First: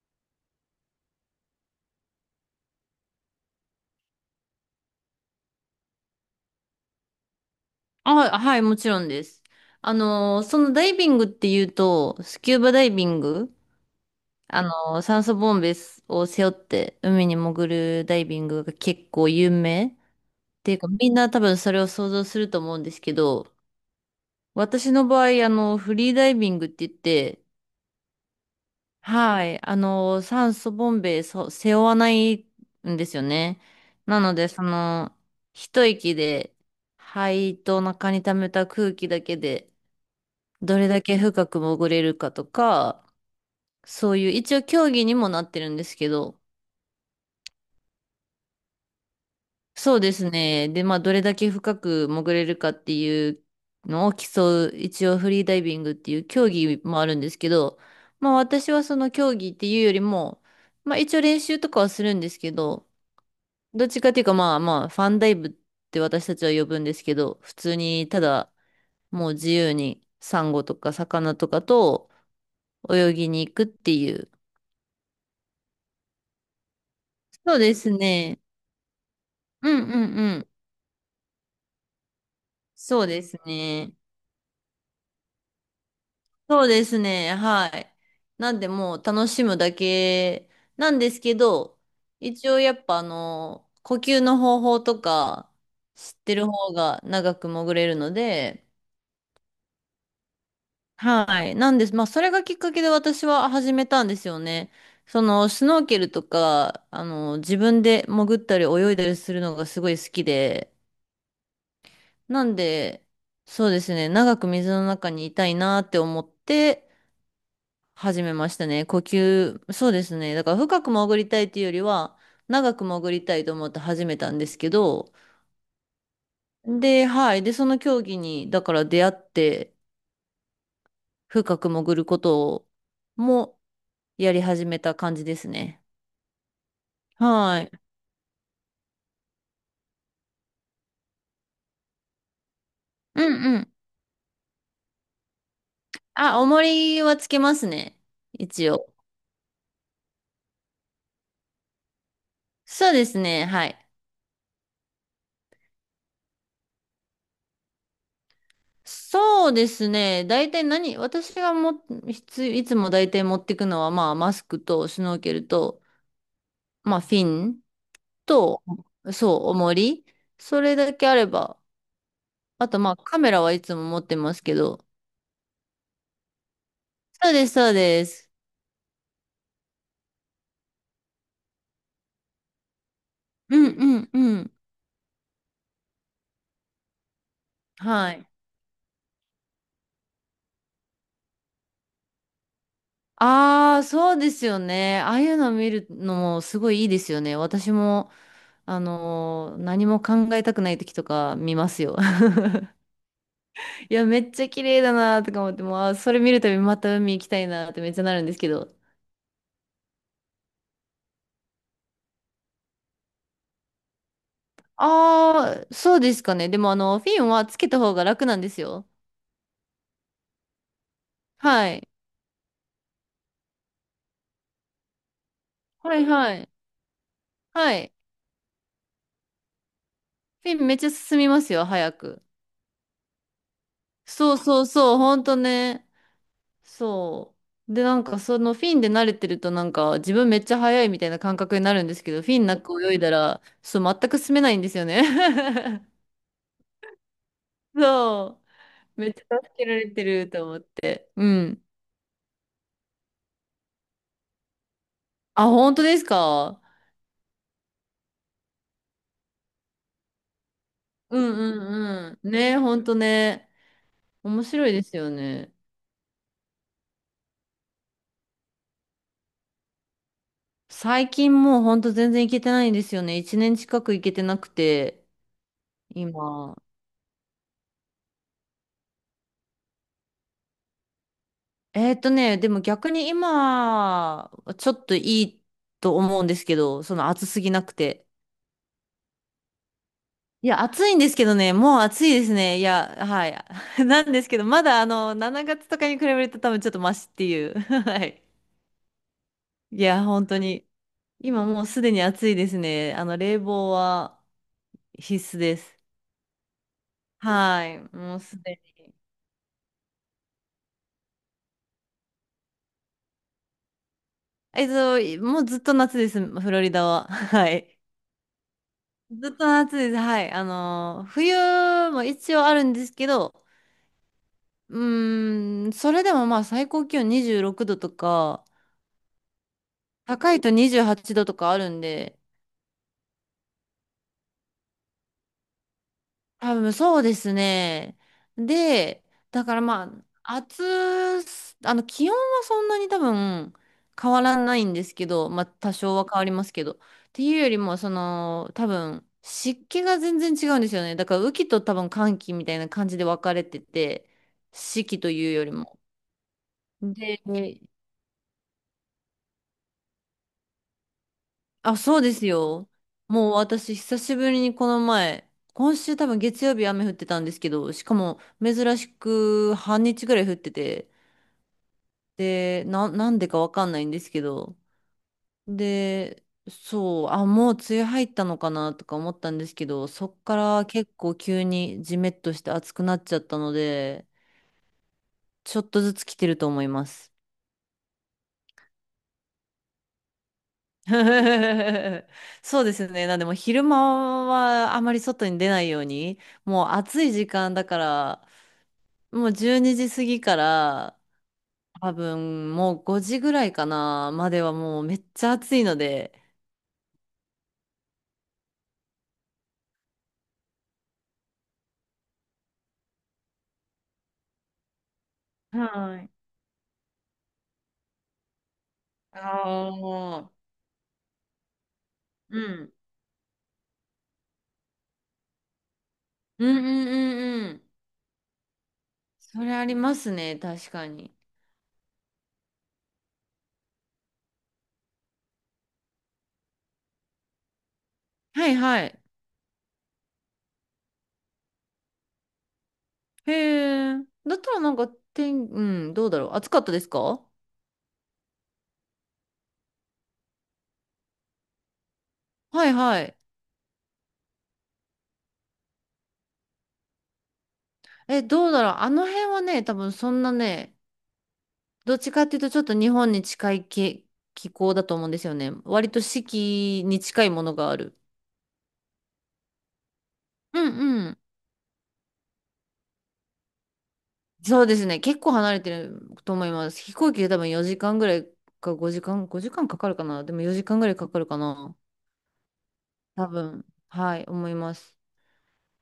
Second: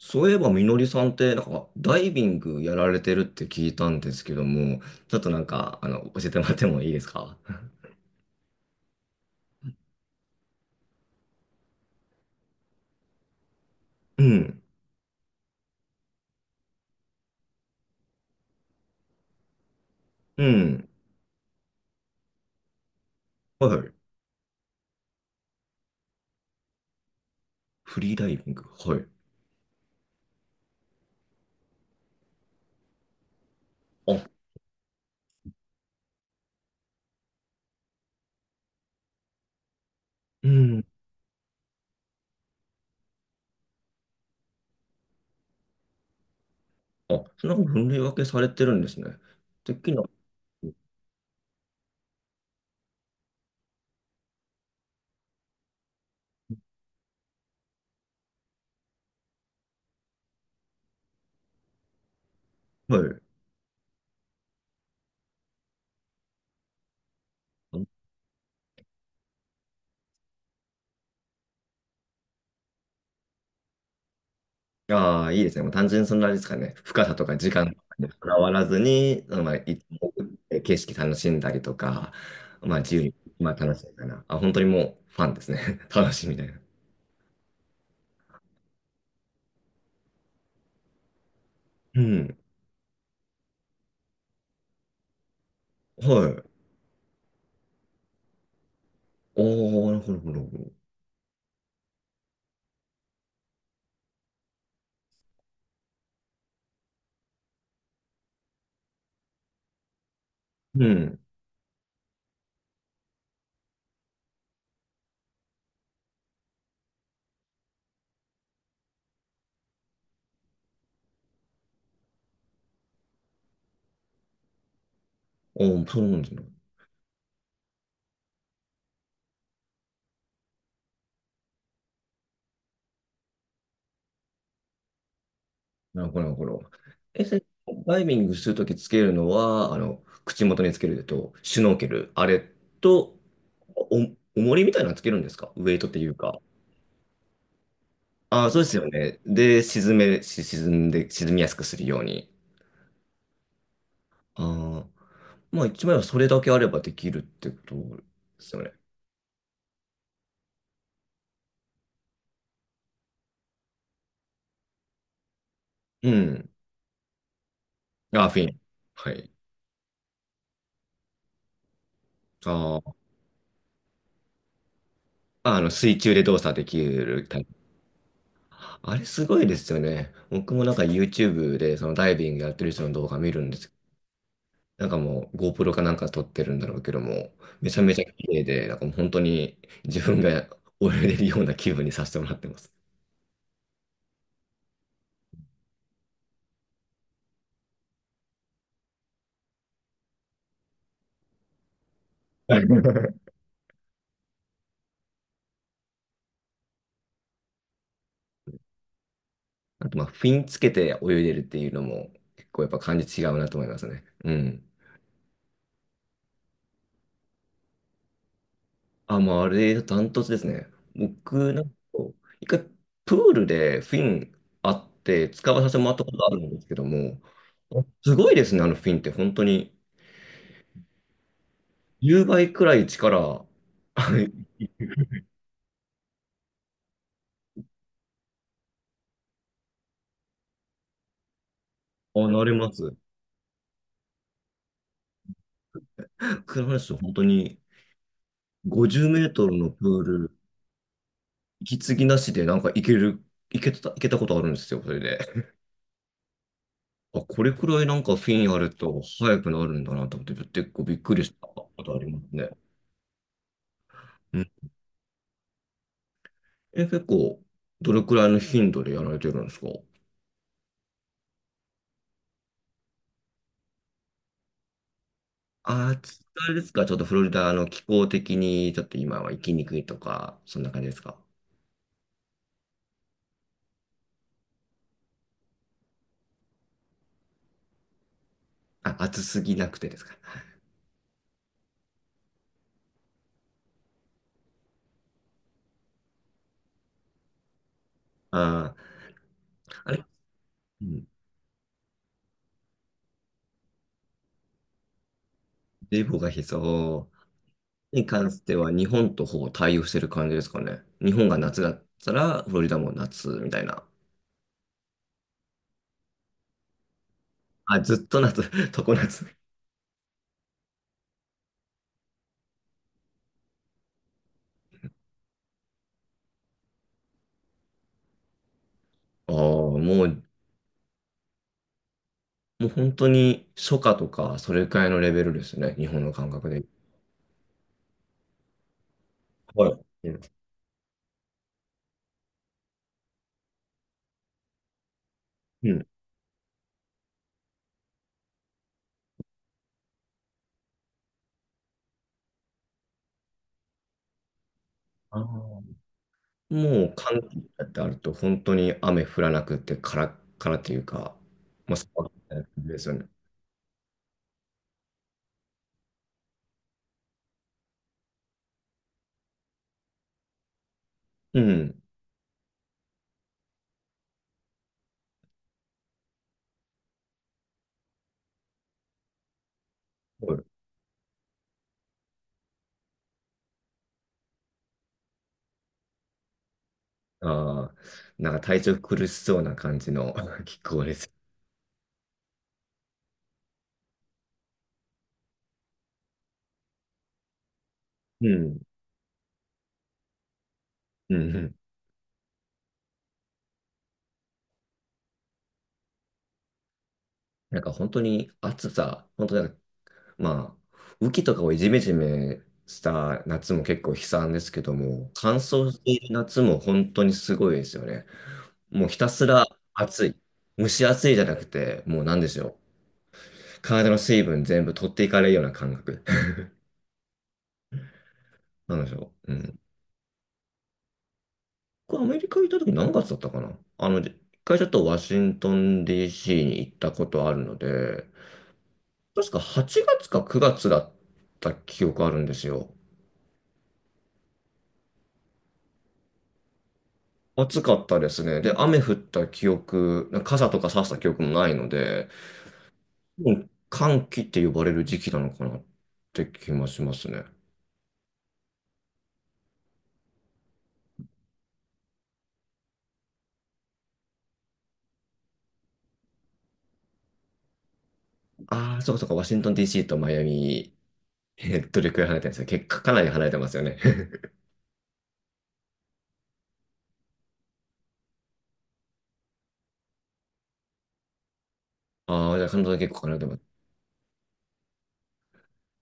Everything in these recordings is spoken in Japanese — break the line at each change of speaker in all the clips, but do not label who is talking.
そういえば、みのりさんって、ダイビングやられてるって聞いたんですけども、ちょっと教えてもらってもいいですか？
あ、はい、もちろんです。そのダイビングっていうと、スキューバダイビング、
うん、
酸素ボンベを背負って海に潜るダイビングが結構有名っ
う
ていう
ん、
か、みんな多分それを想像すると思うんですけど、
はい。
私の場合、フリーダイビングって言って、
フリーダイビング、はい。
はい、酸素ボンベそ背負わないんですよね。な
あ、
ので、その、一息で、肺と中に溜めた空気だけで、
う
ど
ん、
れだけ深く潜れるかとか、そういう、一応競技にもなってるんですけど、
あ、そんな分類分けされてるんですね。てっき
そ
り
う
な、
ですね。で、まあ、どれだけ深く潜れるかっていうのを競う、一応フリーダイビングっていう競技もあるんですけど、まあ、私はその競技っていうよりも、まあ、一応練習とかはするんですけど、
はい。
どっちかっていうか、まあまあ、ファンダイブって私たちは呼ぶんですけど、普通に、ただ、もう自由に、サンゴとか魚とかと泳ぎに行くっていう。
ああ、いいですね。もう単純にそんなあれですかね。深さとか時
そう
間
で
とか
す
にこだ
ね。
わらずに、まあ、い
うんう
潜
んう
っ
ん。
て景色楽しんだりとか、まあ、自
そ
由
う
に、
です
まあ、楽し
ね。
いかな。あ、本当にもう、ファンですね。楽しみたいな。
そうですね。はい。なんでもう楽しむだけなんですけど、
うん、
一応やっぱあの、呼吸の方法とか知っ
は
て
い。
る方が長く潜れるので、
おー、なるほど、なるほど。
はい。なんです。まあそれがきっかけで私は始めたんですよね。そのスノーケルとか、自分で潜ったり泳いだりするのがすごい好きで、
うん。
なんで、そうですね。長く水の中にいたいなって思って、始めましたね。呼吸、そうですね。だから深く潜りたいというよりは、長く潜りたいと思って始めたんですけど、
おー、そうなんですね。
で、はい。で、その競技に、だから出会って、深く潜ることをもやり始めた感じですね。
なるほど、なるほど。え、それ、
はい。
ダイビングするときつけるのは、あの、口元につけると、シュノーケル、あれと、
うんうん。
お、重りみたいなのつけるんですか？ウェイトっていうか。
あ、重りはつけますね。
ああ、そうで
一
すよ
応。
ね。で、沈め、し沈んで、沈みやすくするように。
そうですね。はい。
ああ、まあ一枚はそれだけあればできるってことですよね。
そうですね。大体何、私がも、いつ、いつも大体持っていくのは、まあ、マスクとスノーケルと、
うん。
まあ、フィン。
ああ、フィン。
と、
はい。
そう、重り。それだけあれば。あと、ま
あ
あ、カメラはいつも持ってますけど。
あ、あの、水中で動作できる。
そうです、そうです。
あれすごいですよね。僕もYouTube でそのダイビングやってる人の動画見るんで
うん
すけ
うんうん。
ど、なんかもう GoPro かなんか撮ってるんだろうけども、めちゃめちゃ
は
綺
い。
麗で、なんかもう本当に自分が泳いでるような気分にさせてもらってます。
ああ、そうですよね。ああいうの見るのもすごいいいですよね。私も、何も考えたくない時とか見ますよ。
はい
いや、めっちゃ綺麗だなとか思って、もう、あー、それ見るたびまた海行きたいなってめっちゃなるんですけど。
あとまあ、フィンつけて泳いでるっていうのも結構やっぱ感じ違うなと思いますね。うん。
ああ、そうですかね。でも、フィンはつけた方が楽なんですよ。
あ、もうあれ、ダントツですね。僕、なん
は
か、
い。
一回、プールでフィンあって、使わさせてもら
は
っ
い
たことあ
は
る
い。
んですけども、
はい。
すごいですね、あのフィンって、本当に。
フィンめっちゃ進みますよ、早く。
10倍くらい力、はい、
そうそうそう、ほんとね。そう。で、なんかそのフィンで慣れてるとなんか自分めっちゃ速いみたいな感覚になるんですけ
あ、
ど、フィ
な
ン
れ
なん
ま
か
す。
泳いだら、そう、全く進めないんですよね。
僕の話、本当に、
そ
50
う。め
メ
っち
ー
ゃ
ト
助
ル
け
の
ら
プ
れ
ー
てる
ル、
と思って。うん。
息継ぎなしで、なんか、いける、いけたことあるんですよ、それで。
あ、本当ですか？
あ、これくらいなんかフィンあると、速くなるんだなと思って、結構びっく
う
りし
ん
たことあ
うん
りま
う
す
ん。
ね。
ね、本当ね。面白いですよね。
え、結構、どれくらいの頻度でやられてるんですか？
最近もう本当全然行けてないんですよね。一年近く行けてなくて。
あー、つあれ
今。
ですか、ちょっとフロリダの気候的に、ちょっと今は行きにくいとか、そんな感じですか？
でも逆に今、ちょっといいと思うんですけど、その暑すぎなくて。
あ、暑すぎなくてですか？
いや、暑いんですけどね、もう暑いですね。いや、はい。なんですけど、まだあの、7月とかに比べると多分ちょっとマシっていう。はい。
ああ
い
ー、あ
や、
れ、
本当に。
うん、
今もうすでに暑いですね。冷房は必須です。
冷房が必要
はい。
に
もう
関
す
して
で
は、日
に。
本とほぼ対応してる感じですかね。日本が夏だったら、フロリダも夏みたいな。
もうずっと夏です、フロリダは。はい。
あ、ずっと夏、常夏。
ずっと夏です。はい。冬も一応あるんですけど、うーん、それでもまあ最高気温26度とか、
ああ、う、
高いと28度とかあるんで、
もう本当に初夏とか、それくらいのレベルですね、日本の感覚
多
で。
分そうですね。で、だから
は
ま
い。うん。
あ、暑す、気温はそんなに多分変わらないんですけど、まあ
う
多
ん。
少は変わりますけど。っていうよりも、その、多分湿気が全然違うんですよね。だから雨季と多分乾季みたいな感じで分かれてて、四季と
あ
いうよりも。
あ、もう
で、
寒気だってあると、本当に雨降らなくて、カラッカラっていうか、まあ、
あ、
そ
そうです
う
よ。
ですよね。
もう私、久しぶりにこの前、今週多分月曜日雨降ってたんですけど、しかも珍しく半日ぐらい降ってて、
うん。
で、なんでかわかんないんですけど。で、そう、あ、もう梅雨入ったのかなとか思ったんですけど、そっか
そ、
ら結構急にジメッとして暑くなっちゃったので、ちょっとずつ来てると思います。
ああー、なんか体調苦しそうな感じの 気候です。
そうですね。なんでもう昼間はあまり外に出ないように、もう暑い時間だか
う
ら、
ん。
もう12時過ぎから、
うん。うん。
多分もう5時ぐらいかなまではもうめっちゃ暑いので、
なんか本当に暑さ、本当なんか、まあ、雨季とかをジメジメした夏も結構悲惨ですけども、乾燥して
は
いる
い。
夏も本当にすごいですよね。もうひた
あ
すら暑い。
あ。
蒸し暑いじゃなくて、もうなんで
う
しょう。
ん。
体の水分全部取っていかれるような感覚。
うんうんうんうん。
なんでしょう。う
それ
ん。
ありますね、確かに。
僕、アメリカ行った時何月だったかな？あの、一回ちょっとワシントン DC に行ったことあるので、
はいはい。
確か8月か9月だった記憶あるんですよ。
へえ。だったらなんか、うん、どうだろう。暑かったですか？
暑かったですね。で、雨降った記憶、傘とか差した記憶もないので、
はいはい。
もう寒気って呼ばれる時期なのかなって気もしますね。
え、どうだろう。あの辺はね、多分そんなね、どっちかっていうとちょっと日本に近い気候だと思うんですよね。割と四季に近いものがある。
ああ、そうかそうか、ワシントン DC とマイア
う
ミ、
んうん。
えーどれくらい離れてるんですか？結構かなり離れてますよね。
そうですね。結構離れてると思います。飛行機で多分4時間ぐらいか5時間かかるかな。でも4時間ぐらいかかるかな。
ああ、じゃあカナ
多
ダも、
分、はい、思います。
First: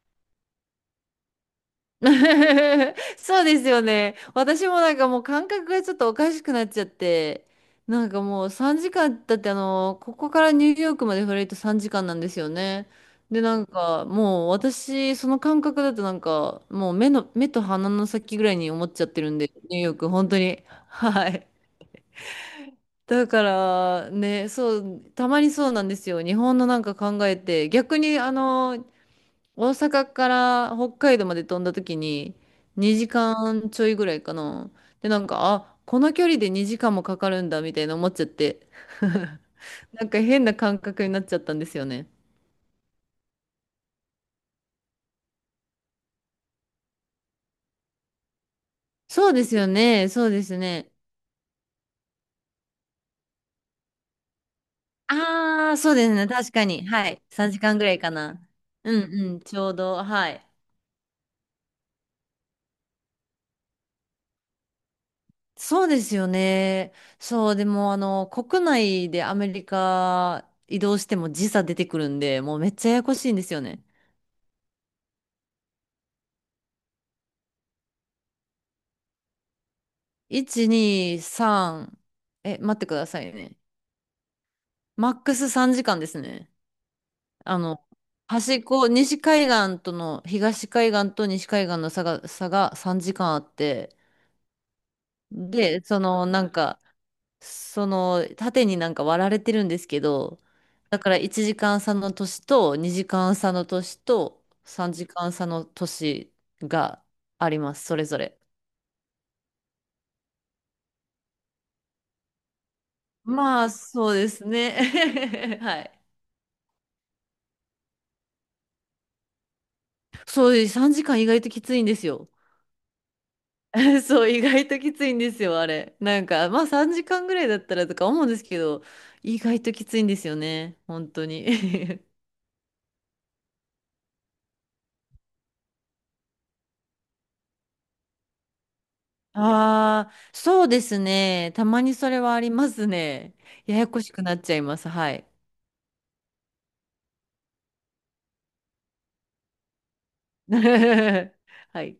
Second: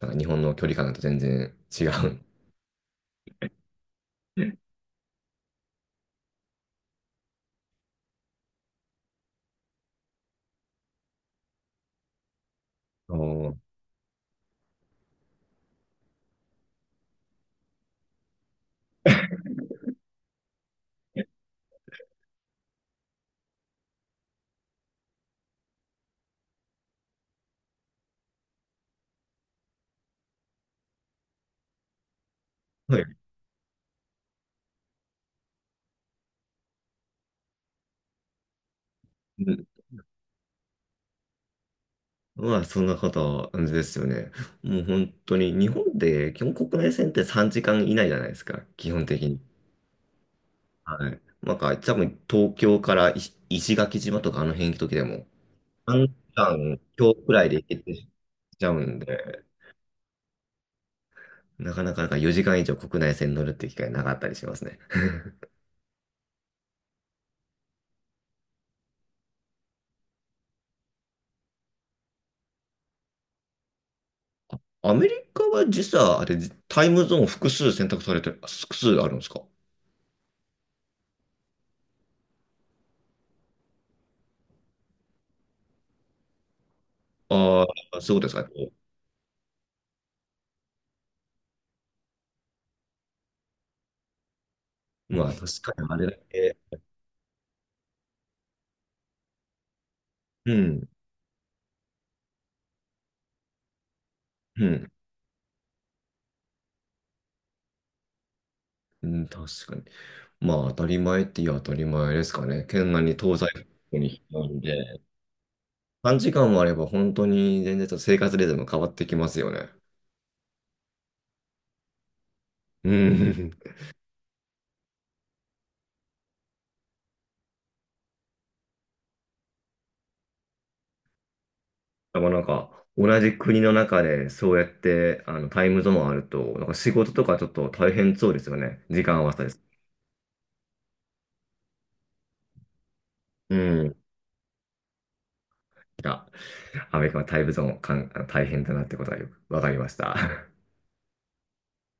なんか日本の距離感だと全然違う。
そうですよね。私もなんかもう感覚がちょっとおかしくなっちゃって、なんかもう3時間、だってあの、ここからニューヨークまでフライト3時間なんですよね。
お
で、
ー、
なんかもう私、その感覚だとなんか、もう目と鼻の先ぐらいに思っちゃってるんで、ニューヨーク、本当に。はい。だからね、そう、たまにそうなんですよ。日本のなんか考えて、逆にあの、大阪から北海道まで飛んだ時に
は
2
い。
時間ちょいぐらいかな。で、なんか、あ、この距離で2時間もかかるんだみたいな思っちゃって。
うん。
なんか変な感覚になっちゃったんですよね。
まあ、そんな方ですよね。もう本当に、日本って基本国内線って3時間以内じゃないですか、基本的
そう
に。
ですよね。そうですね。
はい。なんか、多分東京から石垣島とかあの辺行く時でも、
ああ、そう
3
ですね。確
時
か
間
に。
今
は
日
い。
くらい
3
で行
時
け
間ぐら
て
い
し
かな。
ちゃう
う
ん
んうん。
で、
ちょうど。はい。
なかなか4時間以上国内線乗るって機会なかったりしますね。
そうですよね。そう、でも、国内でアメリカ移動しても時差出てくるんで、もうめっちゃややこしいんですよね。
アメリカは実は、あれ、タイムゾーン複数選択されて、複数あるんですか？
1、2、3。え、待ってくださいね。マックス3時間ですね。あ
あ
の、
あ、そういうことですか。
端っ
こ
こ、西海岸との、東海岸と西海岸の差が3時間あって、
うまあ、確
で、
かにあれだけ。
その、縦になんか割られてるんですけど、
うん、
だから1時間差の年と、2時間差の年と、
うん、
3時間差の年があります、それぞれ。
うん、確かに。まあ、当たり前って言う当たり前ですかね。県外に東
ま
西方
あ、
向
そう
に
です
なん
ね。
で、
はい。
短時間もあれば本当に全然ちょっと生活リズム変わってきますよね。
そう、3時間意外ときついんですよ。
うん。
そう、意外ときついんですよ、あれ。なんか、まあ3時間ぐらいだったらとか思うんですけど、意外ときついんですよね、本当に。
なかなんか、同じ国の中でそうやってあのタイムゾーンあると、なんか仕事とかちょっと大変そうですよね。時間合わせです。
ああ、そうですね。たまにそれはありますね。
う
や
ん。
や
い
こしくなっちゃいます。はい。
や、アメリカはタイムゾーンかん大変だなってことがよくわかりました。
はい。